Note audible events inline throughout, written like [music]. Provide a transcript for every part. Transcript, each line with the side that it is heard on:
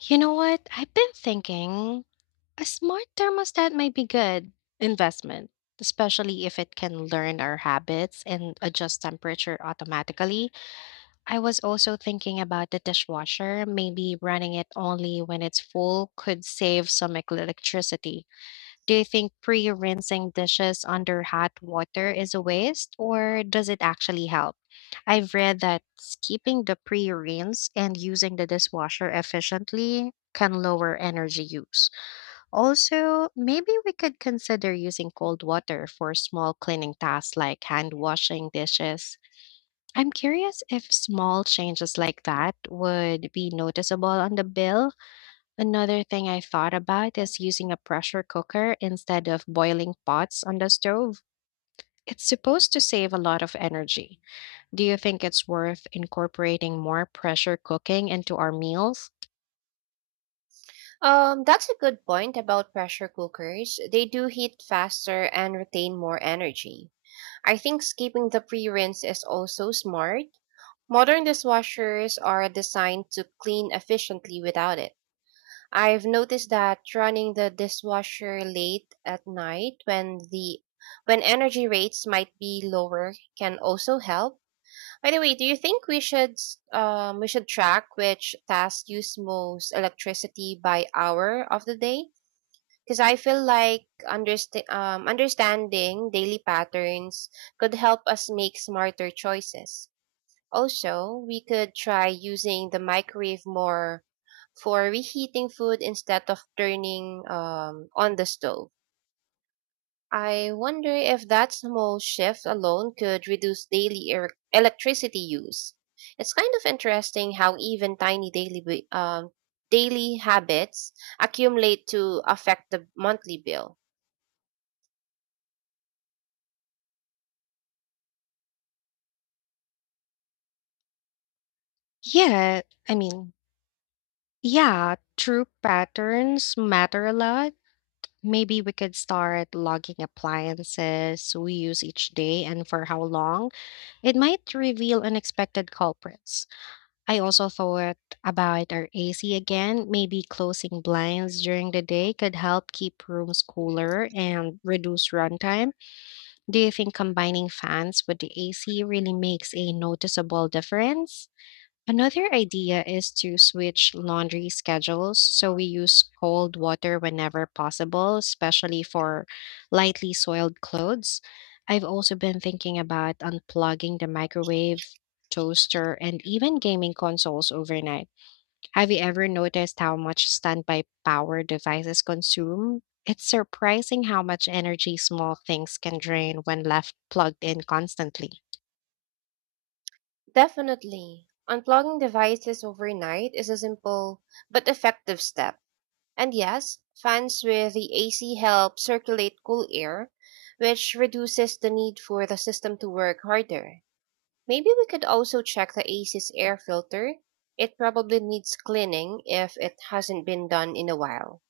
left: You know what? I've been thinking a smart thermostat might be good investment, especially if it can learn our habits and adjust temperature automatically. I was also thinking about the dishwasher, maybe running it only when it's full could save some electricity. Do you think pre-rinsing dishes under hot water is a waste, or does it actually help? I've read that skipping the pre-rinse and using the dishwasher efficiently can lower energy use. Also, maybe we could consider using cold water for small cleaning tasks like hand washing dishes. I'm curious if small changes like that would be noticeable on the bill. Another thing I thought about is using a pressure cooker instead of boiling pots on the stove. It's supposed to save a lot of energy. Do you think it's worth incorporating more pressure cooking into our meals?
right: That's a good point about pressure cookers. They do heat faster and retain more energy. I think skipping the pre-rinse is also smart. Modern dishwashers are designed to clean efficiently without it. I've noticed that running the dishwasher late at night when energy rates might be lower can also help. By the way, do you think we should track which tasks use most electricity by hour of the day? Because I feel like understanding daily patterns could help us make smarter choices. Also, we could try using the microwave more for reheating food instead of turning on the stove. I wonder if that small shift alone could reduce daily electricity use. It's kind of interesting how even tiny daily habits accumulate to affect the monthly bill.
left: Yeah, I mean, yeah, true patterns matter a lot. Maybe we could start logging appliances we use each day and for how long. It might reveal unexpected culprits. I also thought about our AC again. Maybe closing blinds during the day could help keep rooms cooler and reduce runtime. Do you think combining fans with the AC really makes a noticeable difference? Another idea is to switch laundry schedules so we use cold water whenever possible, especially for lightly soiled clothes. I've also been thinking about unplugging the microwave, toaster, and even gaming consoles overnight. Have you ever noticed how much standby power devices consume? It's surprising how much energy small things can drain when left plugged in constantly.
right: Definitely. Unplugging devices overnight is a simple but effective step. And yes, fans with the AC help circulate cool air, which reduces the need for the system to work harder. Maybe we could also check the AC's air filter. It probably needs cleaning if it hasn't been done in a while.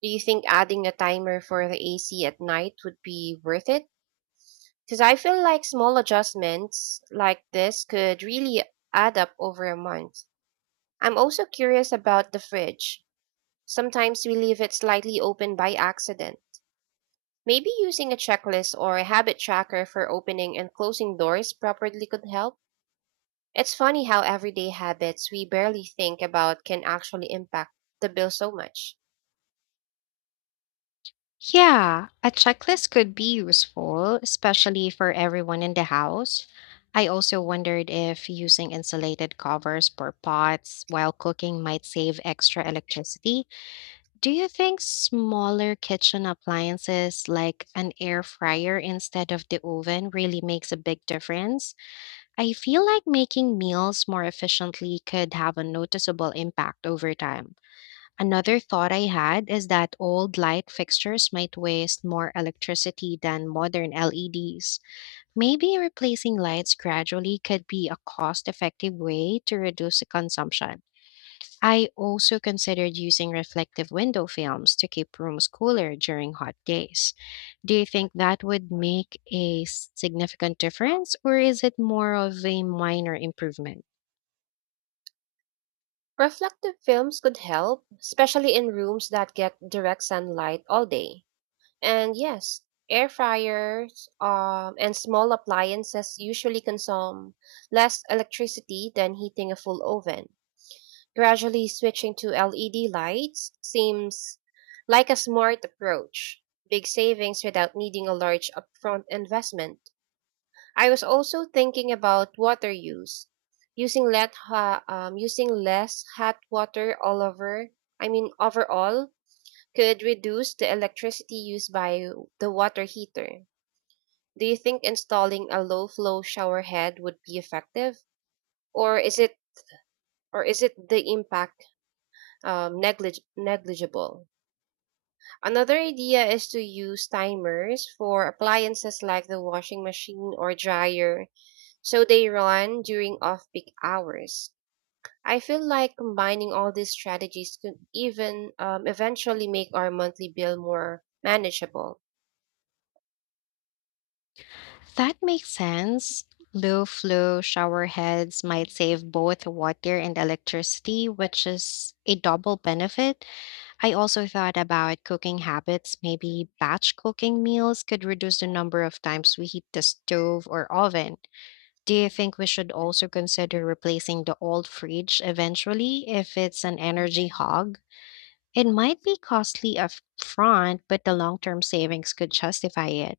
right: Do you think adding a timer for the AC at night would be worth it? Because I feel like small adjustments like this could really add up over a month. I'm also curious about the fridge. Sometimes we leave it slightly open by accident. Maybe using a checklist or a habit tracker for opening and closing doors properly could help. It's funny how everyday habits we barely think about can actually impact the bill so much.
left: Yeah, a checklist could be useful, especially for everyone in the house. I also wondered if using insulated covers for pots while cooking might save extra electricity. Do you think smaller kitchen appliances like an air fryer instead of the oven really makes a big difference? I feel like making meals more efficiently could have a noticeable impact over time. Another thought I had is that old light fixtures might waste more electricity than modern LEDs. Maybe replacing lights gradually could be a cost effective way to reduce the consumption. I also considered using reflective window films to keep rooms cooler during hot days. Do you think that would make a significant difference, or is it more of a minor improvement?
right: Reflective films could help, especially in rooms that get direct sunlight all day. And yes, air fryers and small appliances usually consume less electricity than heating a full oven. Gradually switching to LED lights seems like a smart approach. Big savings without needing a large upfront investment. I was also thinking about water use. Using less hot water all over, I mean overall, could reduce the electricity used by the water heater. Do you think installing a low flow shower head would be effective, or is it or is it the impact negligible? Another idea is to use timers for appliances like the washing machine or dryer, so they run during off-peak hours. I feel like combining all these strategies could eventually make our monthly bill more manageable.
left: That makes sense. Low flow shower heads might save both water and electricity, which is a double benefit. I also thought about cooking habits. Maybe batch cooking meals could reduce the number of times we heat the stove or oven. Do you think we should also consider replacing the old fridge eventually if it's an energy hog? It might be costly upfront, but the long term savings could justify it.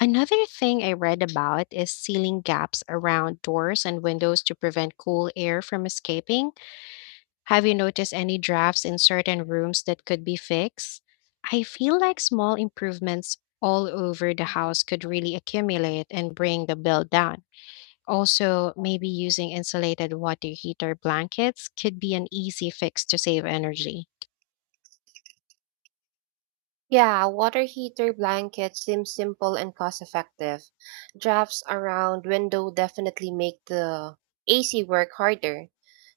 left: Another thing I read about is sealing gaps around doors and windows to prevent cool air from escaping. Have you noticed any drafts in certain rooms that could be fixed? I feel like small improvements all over the house could really accumulate and bring the bill down. Also, maybe using insulated water heater blankets could be an easy fix to save energy.
right: Yeah, water heater blankets seem simple and cost effective. Drafts around window definitely make the AC work harder,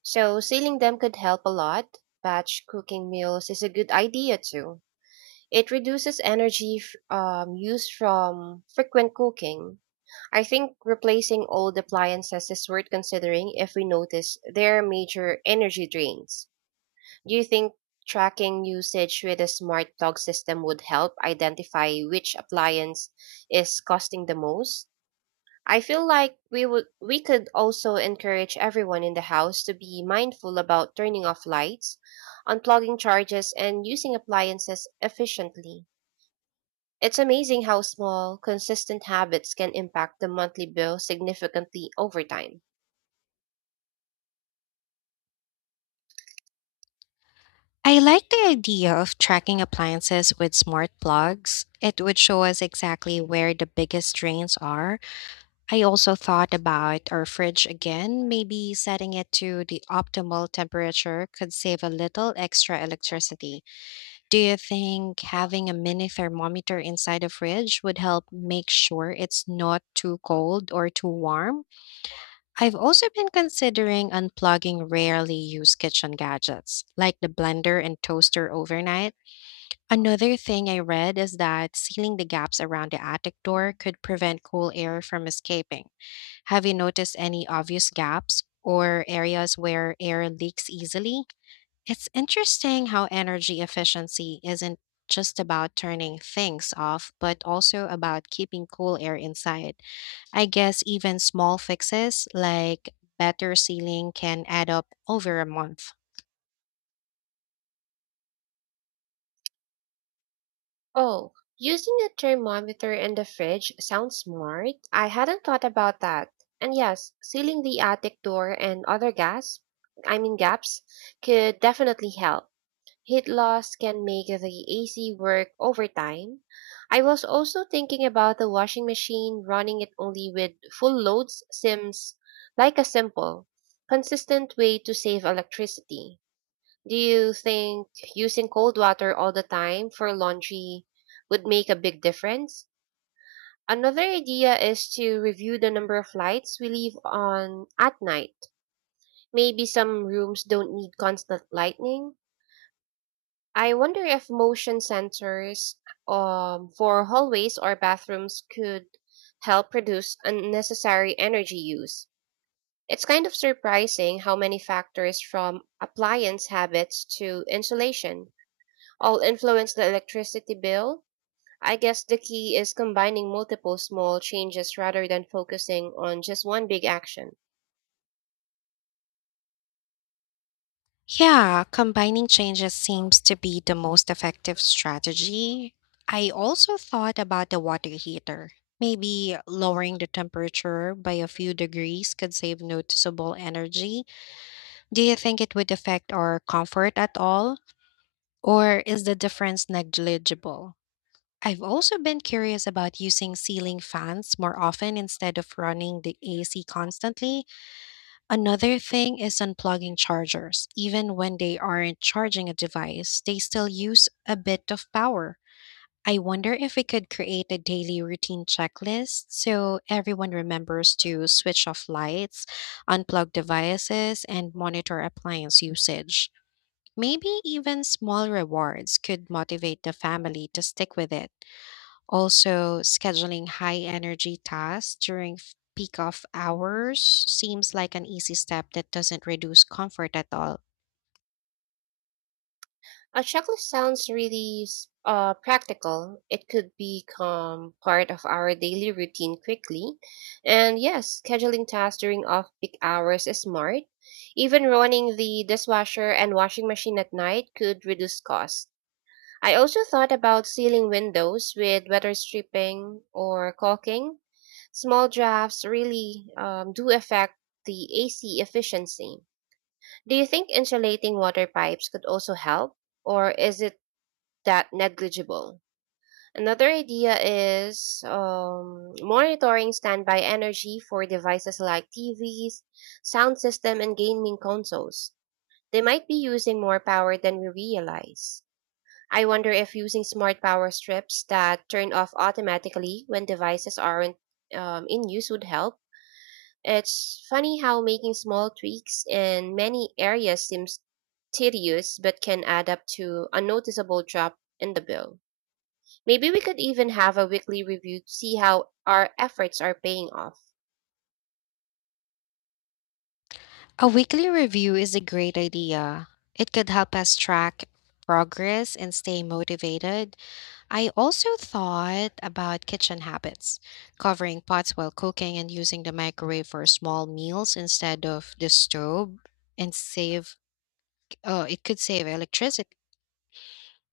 right: so sealing them could help a lot. Batch cooking meals is a good idea too. It reduces energy used from frequent cooking. I think replacing old appliances is worth considering if we notice their major energy drains. Do you think tracking usage with a smart plug system would help identify which appliance is costing the most? I feel like we could also encourage everyone in the house to be mindful about turning off lights, unplugging charges and using appliances efficiently. It's amazing how small, consistent habits can impact the monthly bill significantly over time.
left: I like the idea of tracking appliances with smart plugs. It would show us exactly where the biggest drains are. I also thought about our fridge again. Maybe setting it to the optimal temperature could save a little extra electricity. Do you think having a mini thermometer inside the fridge would help make sure it's not too cold or too warm? I've also been considering unplugging rarely used kitchen gadgets, like the blender and toaster overnight. Another thing I read is that sealing the gaps around the attic door could prevent cool air from escaping. Have you noticed any obvious gaps or areas where air leaks easily? It's interesting how energy efficiency isn't just about turning things off, but also about keeping cool air inside. I guess even small fixes like better sealing can add up over a month.
right: Oh, using a thermometer in the fridge sounds smart. I hadn't thought about that. And yes, sealing the attic door and other gas, I mean gaps, could definitely help. Heat loss can make the AC work overtime. I was also thinking about the washing machine. Running it only with full loads seems like a simple, consistent way to save electricity. Do you think using cold water all the time for laundry would make a big difference? Another idea is to review the number of lights we leave on at night. Maybe some rooms don't need constant lighting. I wonder if motion sensors for hallways or bathrooms could help reduce unnecessary energy use. It's kind of surprising how many factors from appliance habits to insulation all influence the electricity bill. I guess the key is combining multiple small changes rather than focusing on just one big action.
left: Yeah, combining changes seems to be the most effective strategy. I also thought about the water heater. Maybe lowering the temperature by a few degrees could save noticeable energy. Do you think it would affect our comfort at all? Or is the difference negligible? I've also been curious about using ceiling fans more often instead of running the AC constantly. Another thing is unplugging chargers. Even when they aren't charging a device, they still use a bit of power. I wonder if we could create a daily routine checklist so everyone remembers to switch off lights, unplug devices, and monitor appliance usage. Maybe even small rewards could motivate the family to stick with it. Also, scheduling high energy tasks during peak off hours seems like an easy step that doesn't reduce comfort at all.
right: A checklist sounds really practical. It could become part of our daily routine quickly. And yes, scheduling tasks during off peak hours is smart. Even running the dishwasher and washing machine at night could reduce costs. I also thought about sealing windows with weather stripping or caulking. Small drafts really do affect the AC efficiency. Do you think insulating water pipes could also help? Or is it that negligible? Another idea is monitoring standby energy for devices like TVs, sound system, and gaming consoles. They might be using more power than we realize. I wonder if using smart power strips that turn off automatically when devices aren't in use would help. It's funny how making small tweaks in many areas seems tedious but can add up to a noticeable drop in the bill. Maybe we could even have a weekly review to see how our efforts are paying off.
left: A weekly review is a great idea. It could help us track progress and stay motivated. I also thought about kitchen habits, covering pots while cooking and using the microwave for small meals instead of the stove and save It could save electricity.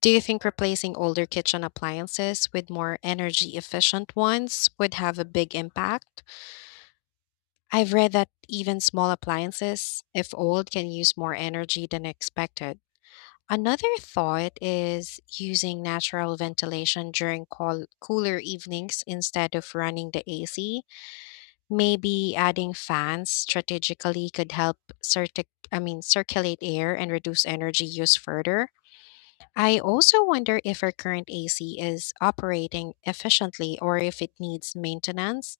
left: Do you think replacing older kitchen appliances with more energy efficient ones would have a big impact? I've read that even small appliances, if old, can use more energy than expected. Another thought is using natural ventilation during cooler evenings instead of running the AC. Maybe adding fans strategically could help circuit I mean circulate air and reduce energy use further. I also wonder if our current AC is operating efficiently or if it needs maintenance.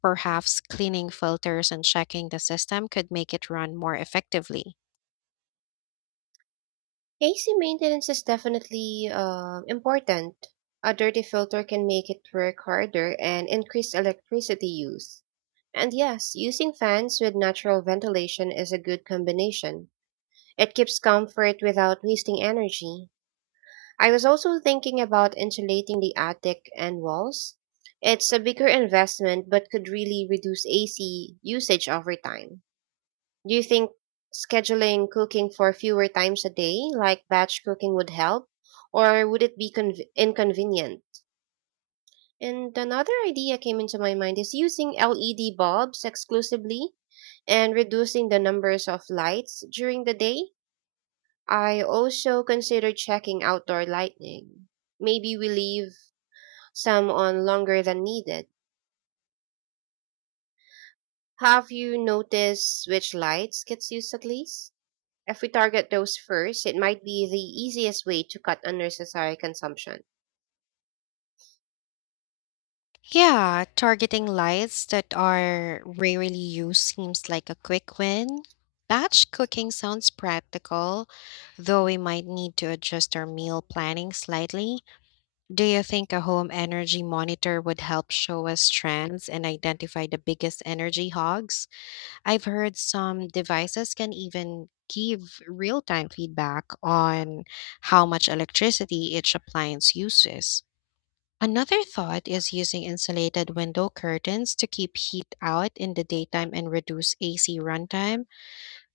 left: Perhaps cleaning filters and checking the system could make it run more effectively.
right: AC maintenance is definitely important. A dirty filter can make it work harder and increase electricity use. And yes, using fans with natural ventilation is a good combination. It keeps comfort without wasting energy. I was also thinking about insulating the attic and walls. It's a bigger investment but could really reduce AC usage over time. Do you think scheduling cooking for fewer times a day, like batch cooking, would help? Or would it be inconvenient? And another idea came into my mind is using LED bulbs exclusively and reducing the numbers of lights during the day. I also considered checking outdoor lighting. Maybe we leave some on longer than needed. Have you noticed which lights gets used at least? If we target those first, it might be the easiest way to cut unnecessary consumption.
left: Yeah, targeting lights that are rarely used seems like a quick win. Batch cooking sounds practical, though we might need to adjust our meal planning slightly. Do you think a home energy monitor would help show us trends and identify the biggest energy hogs? I've heard some devices can even give real time feedback on how much electricity each appliance uses. Another thought is using insulated window curtains to keep heat out in the daytime and reduce AC runtime.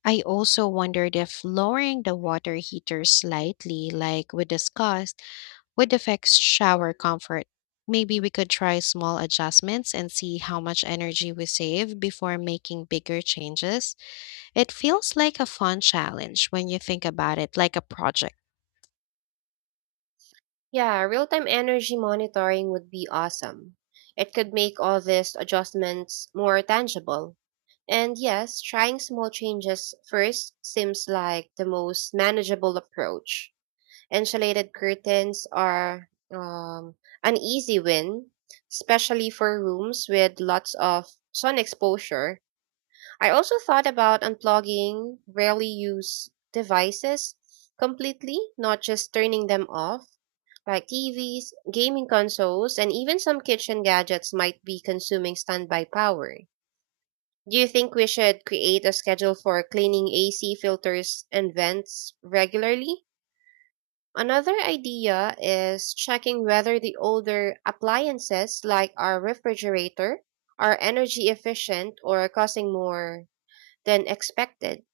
left: I also wondered if lowering the water heater slightly, like we discussed, would affect shower comfort. Maybe we could try small adjustments and see how much energy we save before making bigger changes. It feels like a fun challenge when you think about it like a project.
right: Yeah, real time energy monitoring would be awesome. It could make all these adjustments more tangible. And yes, trying small changes first seems like the most manageable approach. Insulated curtains are an easy win, especially for rooms with lots of sun exposure. I also thought about unplugging rarely used devices completely, not just turning them off, like TVs, gaming consoles, and even some kitchen gadgets might be consuming standby power. Do you think we should create a schedule for cleaning AC filters and vents regularly? Another idea is checking whether the older appliances like our refrigerator are energy efficient or causing more than expected.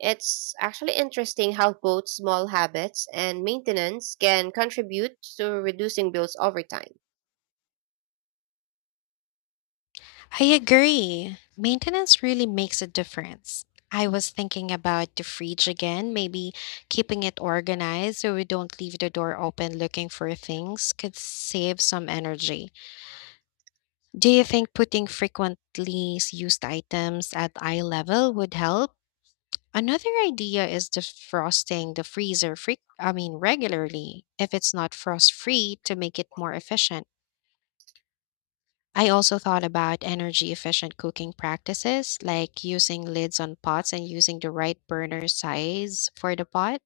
right: It's actually interesting how both small habits and maintenance can contribute to reducing bills over time.
left: I agree. Maintenance really makes a difference. I was thinking about the fridge again, maybe keeping it organized so we don't leave the door open looking for things could save some energy. Do you think putting frequently used items at eye level would help? Another idea is defrosting the freezer freak I mean regularly if it's not frost free to make it more efficient. I also thought about energy efficient cooking practices like using lids on pots and using the right burner size for the pot.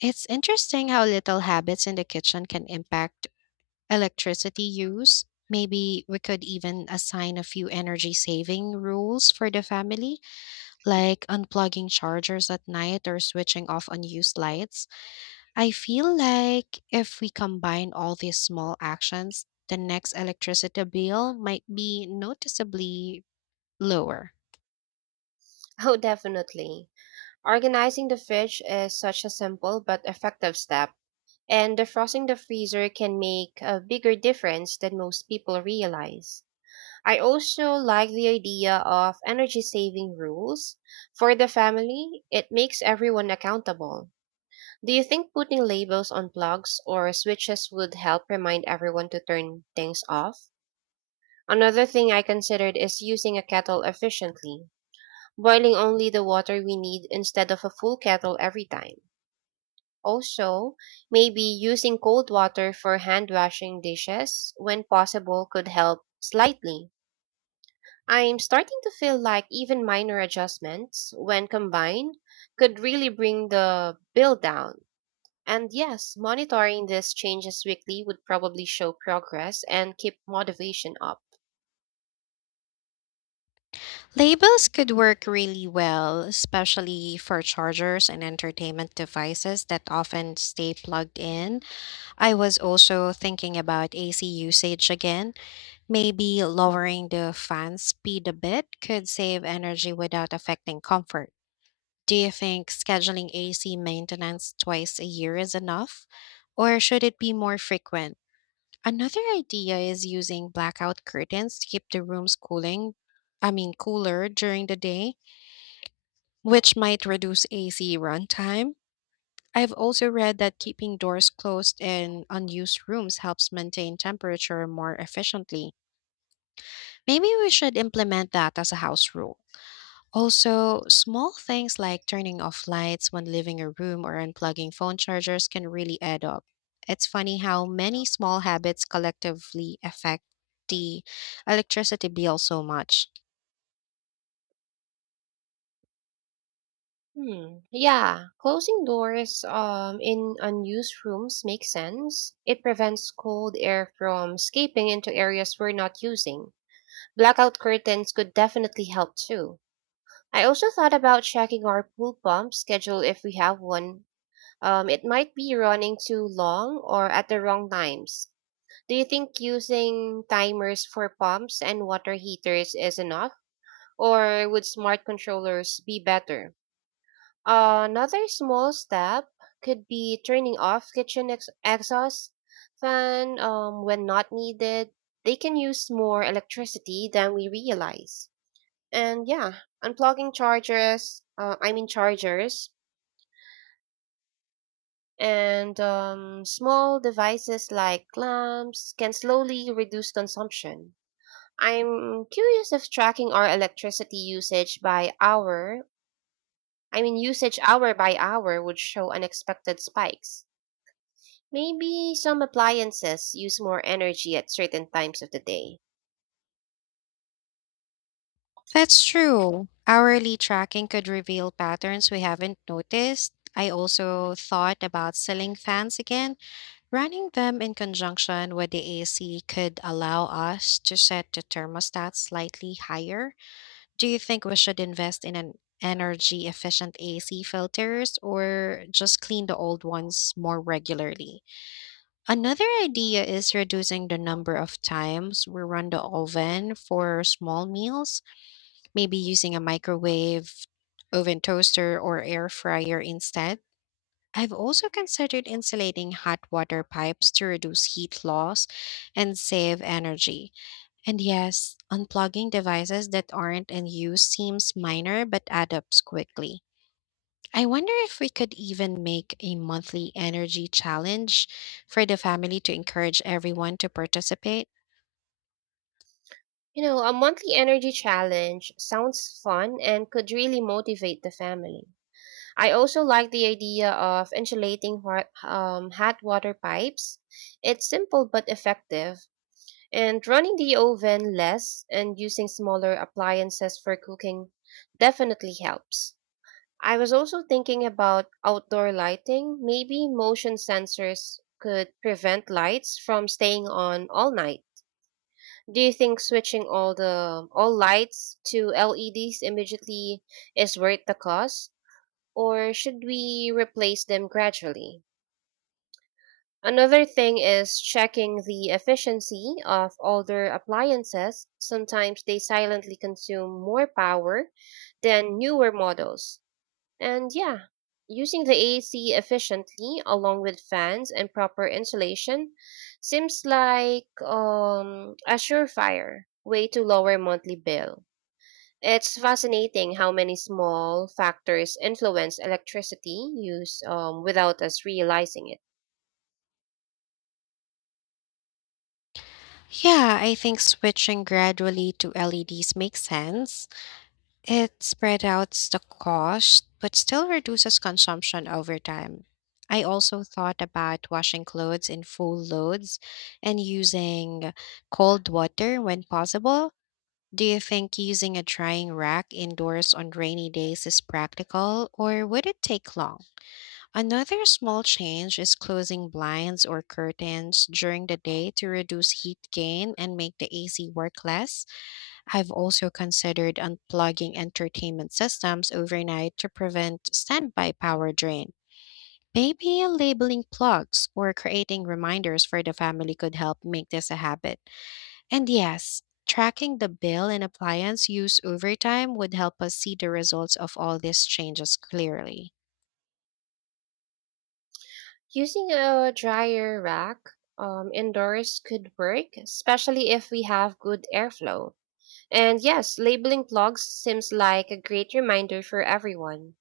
left: It's interesting how little habits in the kitchen can impact electricity use. Maybe we could even assign a few energy saving rules for the family, like unplugging chargers at night or switching off unused lights. I feel like if we combine all these small actions, the next electricity bill might be noticeably lower.
right: Oh, definitely. Organizing the fridge is such a simple but effective step, and defrosting the freezer can make a bigger difference than most people realize. I also like the idea of energy saving rules. For the family, it makes everyone accountable. Do you think putting labels on plugs or switches would help remind everyone to turn things off? Another thing I considered is using a kettle efficiently, boiling only the water we need instead of a full kettle every time. Also, maybe using cold water for hand washing dishes when possible could help slightly. I'm starting to feel like even minor adjustments, when combined, could really bring the bill down. And yes, monitoring these changes weekly would probably show progress and keep motivation up.
left: Labels could work really well, especially for chargers and entertainment devices that often stay plugged in. I was also thinking about AC usage again. Maybe lowering the fan speed a bit could save energy without affecting comfort. Do you think scheduling AC maintenance twice a year is enough? Or should it be more frequent? Another idea is using blackout curtains to keep the rooms cooler during the day, which might reduce AC runtime. I've also read that keeping doors closed in unused rooms helps maintain temperature more efficiently. Maybe we should implement that as a house rule. Also, small things like turning off lights when leaving a room or unplugging phone chargers can really add up. It's funny how many small habits collectively affect the electricity bill so much.
right: Hmm. Yeah, closing doors in unused rooms makes sense. It prevents cold air from escaping into areas we're not using. Blackout curtains could definitely help too. I also thought about checking our pool pump schedule if we have one. It might be running too long or at the wrong times. Do you think using timers for pumps and water heaters is enough, or would smart controllers be better? Another small step could be turning off kitchen exhaust fan when not needed. They can use more electricity than we realize. And yeah, unplugging chargers, I mean chargers and small devices like lamps can slowly reduce consumption. I'm curious if tracking our electricity usage hour by hour would show unexpected spikes. Maybe some appliances use more energy at certain times of the day.
left: That's true. Hourly tracking could reveal patterns we haven't noticed. I also thought about ceiling fans again. Running them in conjunction with the AC could allow us to set the thermostat slightly higher. Do you think we should invest in an energy efficient AC filters or just clean the old ones more regularly? Another idea is reducing the number of times we run the oven for small meals, maybe using a microwave, oven toaster, or air fryer instead. I've also considered insulating hot water pipes to reduce heat loss and save energy. And yes, unplugging devices that aren't in use seems minor but add up quickly. I wonder if we could even make a monthly energy challenge for the family to encourage everyone to participate.
right: You know, a monthly energy challenge sounds fun and could really motivate the family. I also like the idea of insulating hot water pipes. It's simple but effective. And running the oven less and using smaller appliances for cooking definitely helps. I was also thinking about outdoor lighting. Maybe motion sensors could prevent lights from staying on all night. Do you think switching all lights to LEDs immediately is worth the cost, or should we replace them gradually? Another thing is checking the efficiency of older appliances. Sometimes they silently consume more power than newer models. And yeah, using the AC efficiently along with fans and proper insulation seems like a surefire way to lower monthly bill. It's fascinating how many small factors influence electricity use without us realizing it.
left: Yeah, I think switching gradually to LEDs makes sense. It spread out the cost, but still reduces consumption over time. I also thought about washing clothes in full loads and using cold water when possible. Do you think using a drying rack indoors on rainy days is practical, or would it take long? Another small change is closing blinds or curtains during the day to reduce heat gain and make the AC work less. I've also considered unplugging entertainment systems overnight to prevent standby power drain. Maybe labeling plugs or creating reminders for the family could help make this a habit. And yes, tracking the bill and appliance use over time would help us see the results of all these changes clearly.
right: Using a dryer rack indoors could work, especially if we have good airflow. And yes, labeling plugs seems like a great reminder for everyone.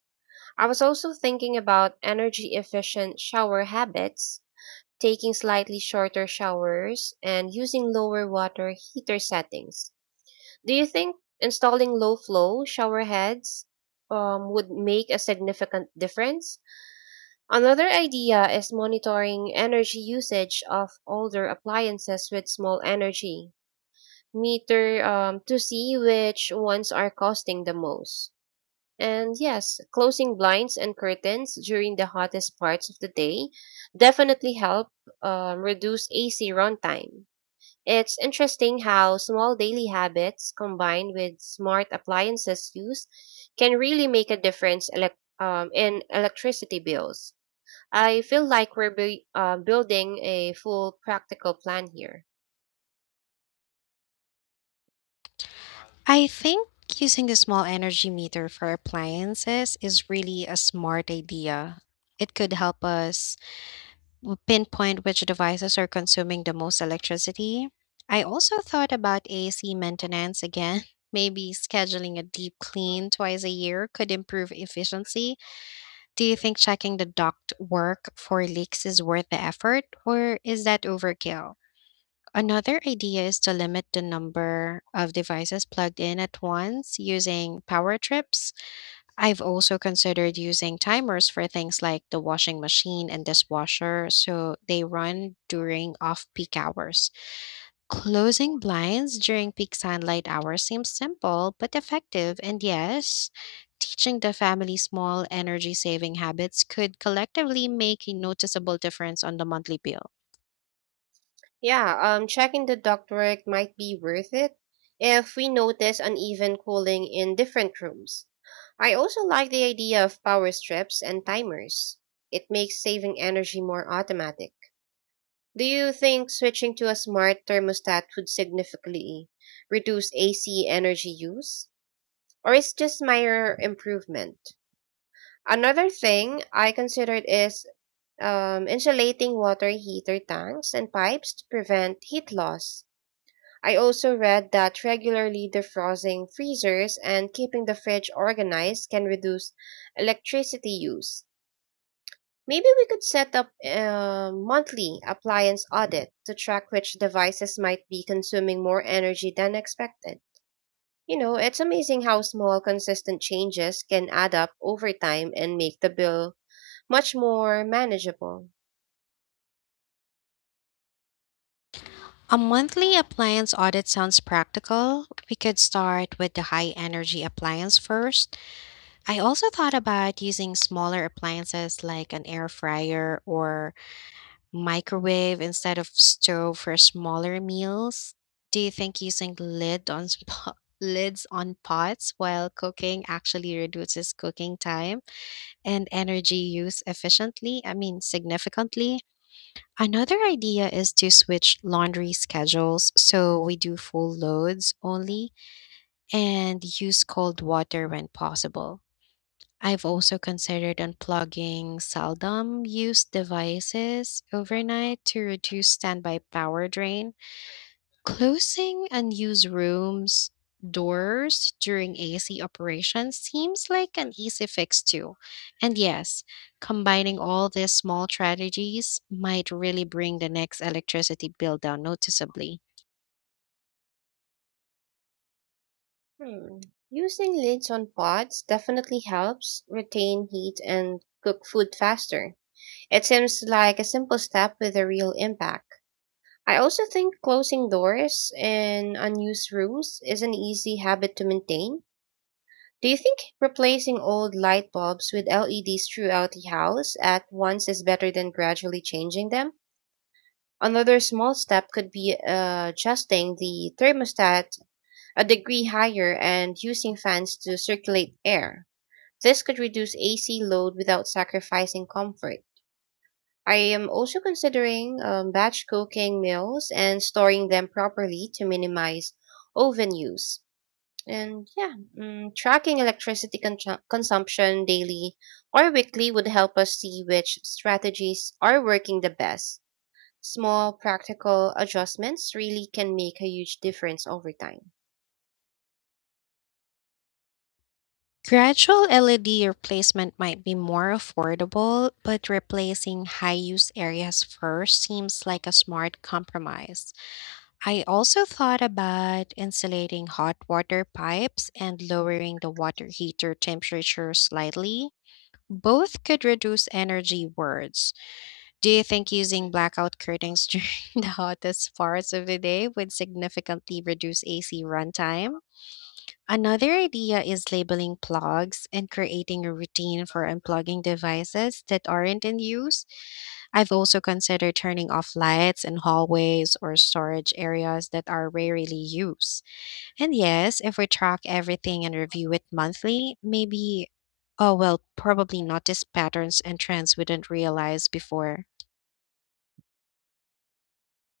right: I was also thinking about energy efficient shower habits, taking slightly shorter showers, and using lower water heater settings. Do you think installing low flow shower heads would make a significant difference? Another idea is monitoring energy usage of older appliances with small energy meter to see which ones are costing the most. And yes, closing blinds and curtains during the hottest parts of the day definitely help reduce AC runtime. It's interesting how small daily habits combined with smart appliances use can really make a difference elec in electricity bills. I feel like we're building a full practical plan here.
left: I think using a small energy meter for appliances is really a smart idea. It could help us pinpoint which devices are consuming the most electricity. I also thought about AC maintenance again. [laughs] Maybe scheduling a deep clean twice a year could improve efficiency. Do you think checking the duct work for leaks is worth the effort, or is that overkill? Another idea is to limit the number of devices plugged in at once using power trips. I've also considered using timers for things like the washing machine and dishwasher so they run during off peak hours. Closing blinds during peak sunlight hours seems simple but effective, and yes, teaching the family small energy saving habits could collectively make a noticeable difference on the monthly bill.
right: Yeah, checking the ductwork might be worth it if we notice uneven cooling in different rooms. I also like the idea of power strips and timers. It makes saving energy more automatic. Do you think switching to a smart thermostat would significantly reduce AC energy use? Or is just minor improvement? Another thing I considered is insulating water heater tanks and pipes to prevent heat loss. I also read that regularly defrosting freezers and keeping the fridge organized can reduce electricity use. Maybe we could set up a monthly appliance audit to track which devices might be consuming more energy than expected. You know, it's amazing how small, consistent changes can add up over time and make the bill much more manageable.
left: A monthly appliance audit sounds practical. We could start with the high energy appliance first. I also thought about using smaller appliances like an air fryer or microwave instead of stove for smaller meals? Do you think using [laughs] lids on pots while cooking actually reduces cooking time and energy use efficiently? I mean, significantly? Another idea is to switch laundry schedules so we do full loads only and use cold water when possible. I've also considered unplugging seldom used devices overnight to reduce standby power drain. Closing unused rooms doors during AC operations seems like an easy fix too. And yes, combining all these small strategies might really bring the next electricity bill down noticeably.
right: Hmm. Using lids on pods definitely helps retain heat and cook food faster. It seems like a simple step with a real impact. I also think closing doors in unused rooms is an easy habit to maintain. Do you think replacing old light bulbs with LEDs throughout the house at once is better than gradually changing them? Another small step could be adjusting the thermostat a degree higher and using fans to circulate air. This could reduce AC load without sacrificing comfort. I am also considering batch cooking meals and storing them properly to minimize oven use. And yeah, tracking electricity consumption daily or weekly would help us see which strategies are working the best. Small practical adjustments really can make a huge difference over time.
left: Gradual LED replacement might be more affordable, but replacing high use areas first seems like a smart compromise. I also thought about insulating hot water pipes and lowering the water heater temperature slightly. Both could reduce energy words. Do you think using blackout curtains [laughs] during the hottest parts of the day would significantly reduce AC runtime? Another idea is labeling plugs and creating a routine for unplugging devices that aren't in use. I've also considered turning off lights in hallways or storage areas that are rarely used. And yes, if we track everything and review it monthly, maybe, oh well, probably notice patterns and trends we didn't realize before.